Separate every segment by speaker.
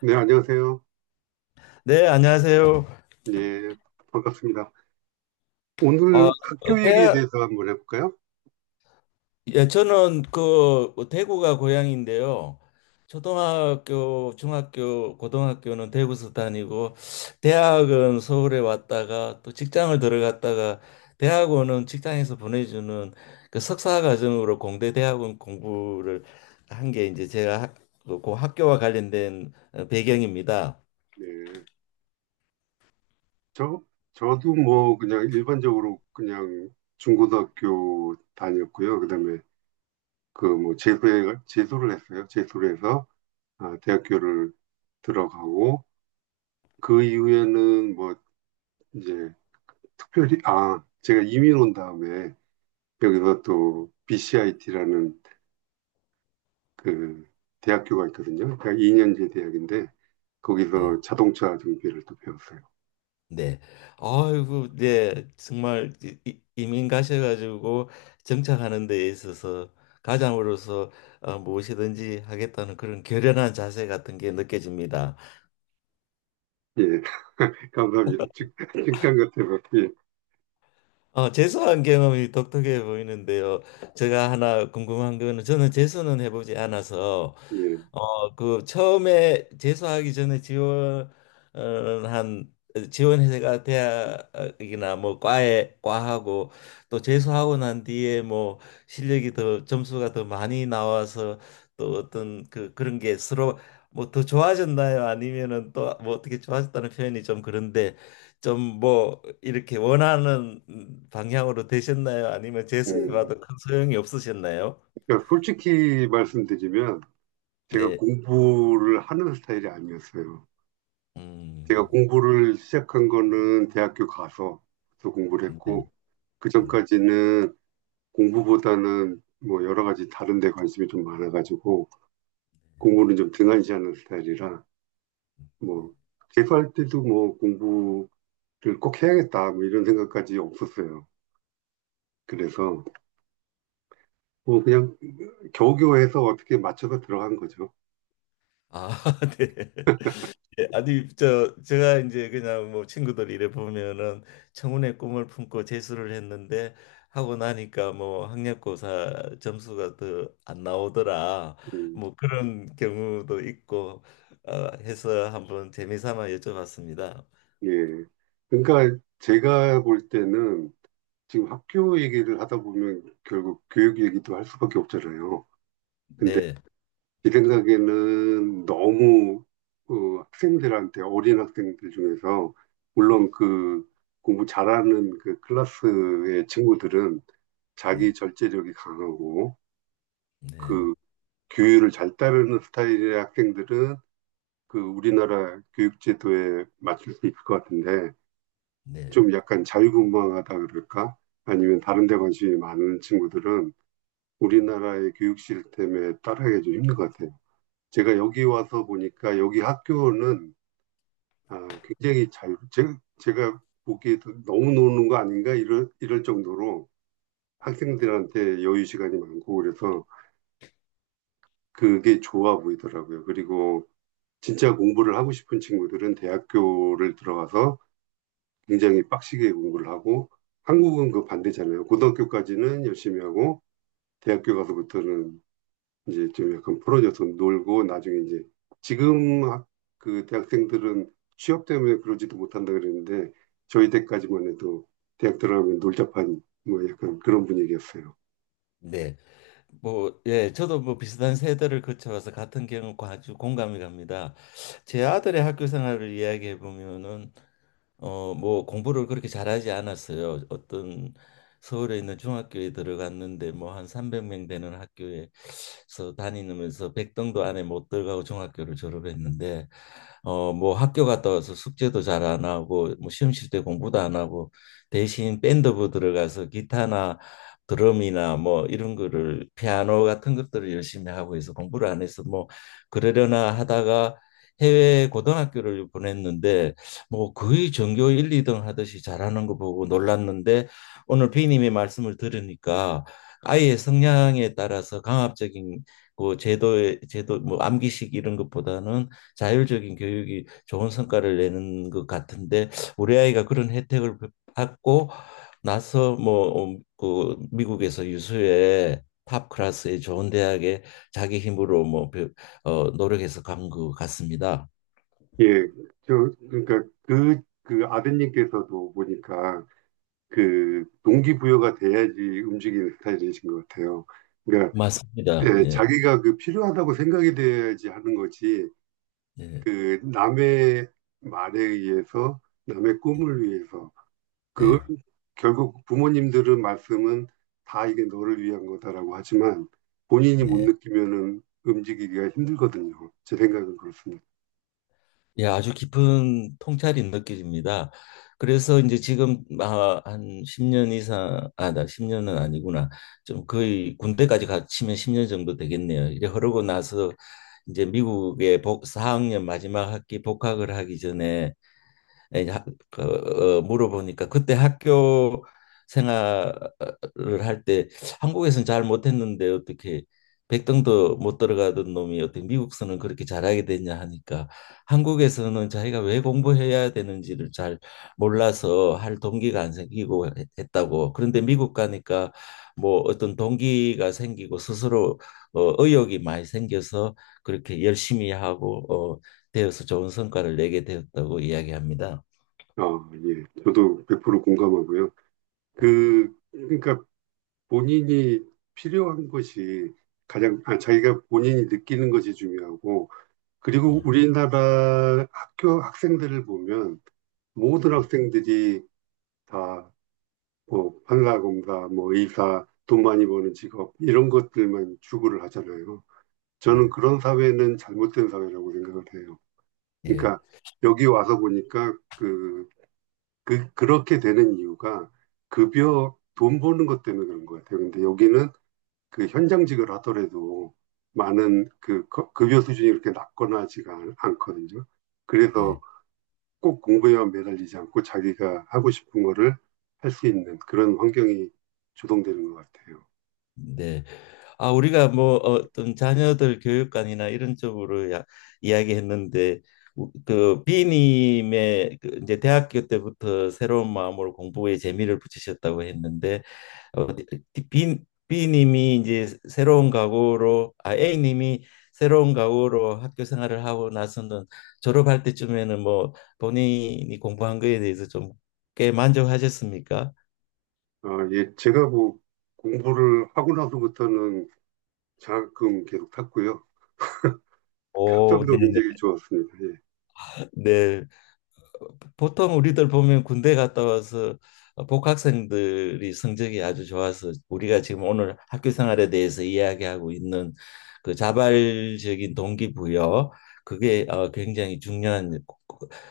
Speaker 1: 네, 안녕하세요.
Speaker 2: 네, 안녕하세요.
Speaker 1: 네, 반갑습니다.
Speaker 2: 아,
Speaker 1: 오늘 학교 얘기에 대해서 한번 해볼까요?
Speaker 2: 예, 예, 저는 그 대구가 고향인데요. 초등학교, 중학교, 고등학교는 대구에서 다니고, 대학은 서울에 왔다가 또 직장을 들어갔다가 대학원은 직장에서 보내주는 그 석사 과정으로 공대 대학원 공부를 한 게 이제 제가 그 학교와 관련된 배경입니다.
Speaker 1: 네, 저, 저도 뭐 그냥 일반적으로 그냥 중고등학교 다녔고요. 그다음에 그 뭐 재수를 했어요. 재수를 해서 아, 대학교를 들어가고 그 이후에는 뭐 이제 특별히, 아, 제가 이민 온 다음에 여기서 또 BCIT라는 그 대학교가 있거든요. 그러니까 2년제 대학인데
Speaker 2: 예.
Speaker 1: 거기서 자동차 정비를 또 배웠어요.
Speaker 2: 네. 아이고, 네. 정말 이민 가셔가지고 정착하는 데 있어서 가장으로서 무엇이든지 하겠다는 그런 결연한 자세 같은 게 느껴집니다.
Speaker 1: 예, 감사합니다. 칭찬 같아서. 예,
Speaker 2: 재수한 경험이 독특해 보이는데요. 제가 하나 궁금한 거는 저는 재수는 해보지 않아서,
Speaker 1: 예.
Speaker 2: 그 처음에 재수하기 전에 지원한 지원회가 대학이나 뭐 과에 과하고 또 재수하고 난 뒤에 뭐 실력이 더 점수가 더 많이 나와서 또 어떤 그 그런 게 서로 뭐 더 좋아졌나요? 아니면은 또 뭐 어떻게 좋아졌다는 표현이 좀 그런데, 좀 뭐 이렇게 원하는 방향으로 되셨나요? 아니면
Speaker 1: 음,
Speaker 2: 재수해봐도 큰 소용이 없으셨나요?
Speaker 1: 그러니까 솔직히 말씀드리면 제가
Speaker 2: 네.
Speaker 1: 공부를 하는 스타일이 아니었어요. 제가
Speaker 2: 음.
Speaker 1: 공부를 시작한 거는 대학교 가서 공부를 했고, 그
Speaker 2: 음.
Speaker 1: 전까지는 공부보다는 뭐 여러 가지 다른 데 관심이 좀 많아가지고, 공부는 좀 등한시하는 스타일이라, 뭐, 재수할 때도 뭐 공부를 꼭 해야겠다, 뭐 이런 생각까지 없었어요. 그래서 뭐 그냥 겨우겨우해서 어떻게 맞춰서 들어간 거죠.
Speaker 2: 아, 네. 예, 아니 제가 이제 그냥 뭐 친구들 이래 보면은 청운의 꿈을 품고 재수를 했는데 하고 나니까 뭐 학력고사 점수가 더 안 나오더라.
Speaker 1: 음,
Speaker 2: 뭐 그런 경우도 있고 해서 한번 재미삼아 여쭤봤습니다.
Speaker 1: 예. 그러니까 제가 볼 때는 지금 학교 얘기를 하다 보면 결국 교육 얘기도 할 수밖에 없잖아요. 근데
Speaker 2: 네.
Speaker 1: 제 생각에는 너무 그 학생들한테 어린 학생들 중에서 물론 그 공부 잘하는 그 클래스의 친구들은 자기
Speaker 2: 네.
Speaker 1: 절제력이 강하고
Speaker 2: 네.
Speaker 1: 그 규율을 잘 따르는 스타일의 학생들은 그 우리나라 교육제도에 맞출 수 있을 것 같은데
Speaker 2: 네.
Speaker 1: 좀 약간 자유분방하다 그럴까? 아니면 다른 데 관심이 많은 친구들은 우리나라의 교육 시스템에 따라가기 좀 힘든 것 같아요. 제가 여기 와서 보니까 여기 학교는 아, 굉장히 제가 보기에도 너무 노는 거 아닌가 이럴 정도로 학생들한테 여유 시간이 많고 그래서 그게 좋아 보이더라고요. 그리고 진짜 공부를 하고 싶은 친구들은 대학교를 들어가서 굉장히 빡시게 공부를 하고 한국은 그 반대잖아요. 고등학교까지는 열심히 하고 대학교 가서부터는 이제 좀 약간 풀어져서 놀고 나중에 이제 지금 그 대학생들은 취업 때문에 그러지도 못한다 그랬는데 저희 때까지만 해도 대학 들어가면 놀자판 뭐 약간 그런 분위기였어요.
Speaker 2: 네, 뭐, 예, 저도 뭐 비슷한 세대를 거쳐와서 같은 경험 아주 공감이 갑니다. 제 아들의 학교 생활을 이야기해 보면은, 뭐 공부를 그렇게 잘하지 않았어요. 어떤 서울에 있는 중학교에 들어갔는데 뭐 한 300명 되는 학교에서 다니면서 백등도 안에 못 들어가고 중학교를 졸업했는데, 뭐 학교 갔다 와서 숙제도 잘 안 하고 뭐 시험 칠 때 공부도 안 하고 대신 밴드부 들어가서 기타나 드럼이나 뭐 이런 거를 피아노 같은 것들을 열심히 하고 해서 공부를 안 해서 뭐 그러려나 하다가 해외 고등학교를 보냈는데 뭐 거의 전교 1, 2등 하듯이 잘하는 거 보고 놀랐는데, 오늘 b 님의 말씀을 들으니까 아이의 성향에 따라서 강압적인 그 제도 뭐 암기식 이런 것보다는 자율적인 교육이 좋은 성과를 내는 것 같은데, 우리 아이가 그런 혜택을 받고 나서 뭐 그 미국에서 유수의 탑 클래스의 좋은 대학에 자기 힘으로 뭐 노력해서 간 것 같습니다.
Speaker 1: 예, 저 그러니까 그 아드님께서도 보니까 그 동기부여가 돼야지 움직이는 스타일이신 것 같아요. 그러니까
Speaker 2: 맞습니다.
Speaker 1: 예,
Speaker 2: 예.
Speaker 1: 자기가 그 필요하다고 생각이 돼야지 하는 거지.
Speaker 2: 예.
Speaker 1: 그 남의 말에 의해서, 남의 꿈을 위해서. 그
Speaker 2: 네,
Speaker 1: 결국 부모님들은 말씀은 다 이게 너를 위한 거다라고 하지만 본인이 못
Speaker 2: 네.
Speaker 1: 느끼면은 움직이기가 힘들거든요. 제 생각은 그렇습니다.
Speaker 2: 예, 아주 깊은 통찰이 느껴집니다. 그래서 이제 지금 아, 한 10년 이상, 아, 나 십 년은 아니구나. 좀 거의 군대까지 갔치면 10년 정도 되겠네요. 이제 흐르고 나서 이제 미국에 4학년 마지막 학기 복학을 하기 전에 에, 하- 그, 물어보니까 그때 학교 생활을 할 때 한국에서는 잘 못했는데 어떻게 백등도 못 들어가던 놈이 어떻게 미국서는 그렇게 잘하게 됐냐 하니까, 한국에서는 자기가 왜 공부해야 되는지를 잘 몰라서 할 동기가 안 생기고 했다고. 그런데 미국 가니까 뭐 어떤 동기가 생기고 스스로 의욕이 많이 생겨서 그렇게 열심히 하고 어, 되어서 좋은 성과를 내게 되었다고 이야기합니다.
Speaker 1: 어, 예. 저도 100% 공감하고요. 그러니까 본인이 필요한 것이 가장, 아, 자기가 본인이 느끼는 것이 중요하고
Speaker 2: 네,
Speaker 1: 그리고 우리나라 학교 학생들을 보면 모든 학생들이 다뭐 판사검사, 뭐 의사, 돈 많이 버는 직업 이런 것들만 추구를 하잖아요. 저는
Speaker 2: 예,
Speaker 1: 그런 사회는 잘못된 사회라고 생각을 해요.
Speaker 2: 예,
Speaker 1: 그러니까 여기 와서 보니까 그, 그 그렇게 되는 이유가 급여 돈 버는 것 때문에 그런 것 같아요. 근데 여기는 그 현장직을 하더라도 많은 그 급여 수준이 이렇게 낮거나 하지가 않거든요. 그래서
Speaker 2: 예.
Speaker 1: 꼭 공부에만 매달리지 않고 자기가 하고 싶은 거를 할 수 있는 그런 환경이 조성되는 것 같아요.
Speaker 2: 네. 아, 우리가 뭐 어떤 자녀들 교육관이나 이런 쪽으로 이야기했는데 그 B님의 그 이제 대학교 때부터 새로운 마음으로 공부에 재미를 붙이셨다고 했는데 어, B, B님이 이제 새로운 각오로 A님이 새로운 각오로 학교 생활을 하고 나서는 졸업할 때쯤에는 뭐 본인이 공부한 거에 대해서 좀 꽤 만족하셨습니까?
Speaker 1: 아, 예, 제가 뭐 공부를 하고 나서부터는 장학금 계속 탔고요.
Speaker 2: 오,
Speaker 1: 학점도
Speaker 2: 네네.
Speaker 1: 굉장히 좋았습니다. 예.
Speaker 2: 네, 보통 우리들 보면 군대 갔다 와서 복학생들이 성적이 아주 좋아서, 우리가 지금 오늘 학교 생활에 대해서 이야기하고 있는 그 자발적인 동기부여, 그게 굉장히 중요한,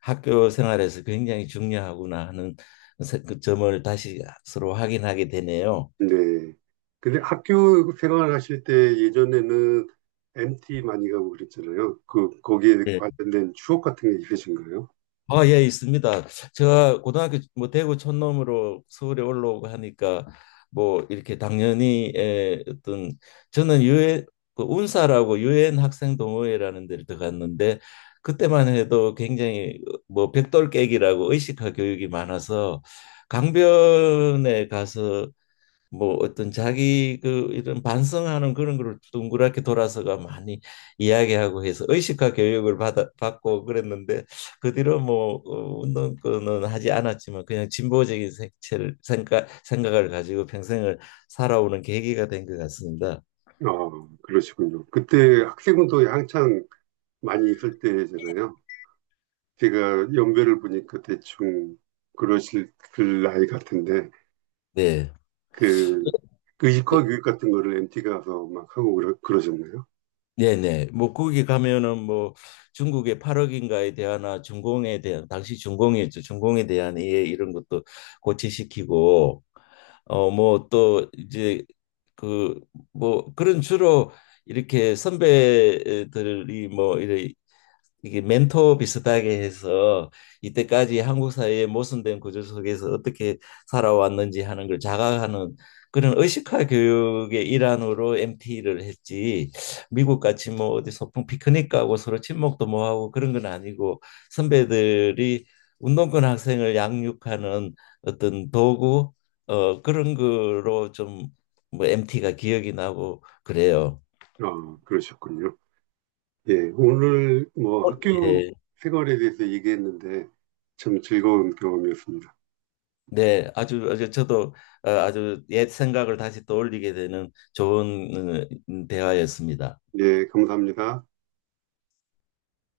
Speaker 2: 학교 생활에서 굉장히 중요하구나 하는 그 점을 다시 서로 확인하게 되네요.
Speaker 1: 네. 근데 학교 생활 하실 때 예전에는 MT 많이 가고 그랬잖아요. 그, 거기에
Speaker 2: 네.
Speaker 1: 관련된 추억 같은 게 있으신가요?
Speaker 2: 아, 예, 있습니다. 제가 고등학교 뭐 대구 촌놈으로 서울에 올라오고 하니까 뭐 이렇게 당연히 어떤, 저는 유엔 그 운사라고 유엔 학생 동호회라는 데를 들어갔는데, 그때만 해도 굉장히 뭐 백돌 깨기라고 의식화 교육이 많아서 강변에 가서 뭐 어떤 자기 그 이런 반성하는 그런 걸 둥그렇게 돌아서가 많이 이야기하고 해서 의식화 교육을 받아 받고 그랬는데, 그 뒤로 뭐 운동권은 하지 않았지만 그냥 진보적인 색채를 생각을 가지고 평생을 살아오는 계기가 된 것 같습니다.
Speaker 1: 아, 그러시군요. 그때 학생운동이 한창 많이 있을 때잖아요. 제가 연배를 보니까 대충 그러실 그 나이 같은데
Speaker 2: 네.
Speaker 1: 그 의식화 교육 같은 거를 MT 가서 막 하고 그러셨나요?
Speaker 2: 네네. 뭐 거기 가면은 뭐 중국의 8억인가에 대한 중공에 대한, 당시 중공이었죠. 중공에 대한 이해 이런 것도 고치시키고 뭐 또 이제 그 뭐 그런 주로 이렇게 선배들이 뭐 이래 이게 멘토 비슷하게 해서 이때까지 한국 사회의 모순된 구조 속에서 어떻게 살아왔는지 하는 걸 자각하는 그런 의식화 교육의 일환으로 MT를 했지. 미국 같이 뭐 어디 소풍 피크닉 가고 서로 친목도 뭐 하고 그런 건 아니고, 선배들이 운동권 학생을 양육하는 어떤 도구 그런 거로 좀 뭐 MT가 기억이 나고 그래요.
Speaker 1: 아, 그러셨군요. 예, 오늘 뭐
Speaker 2: 어,
Speaker 1: 학교
Speaker 2: 예.
Speaker 1: 생활에 대해서 얘기했는데 참 즐거운 경험이었습니다.
Speaker 2: 네, 아주 아주 저도 아주 옛 생각을 다시 떠올리게 되는 좋은 대화였습니다.
Speaker 1: 예, 감사합니다.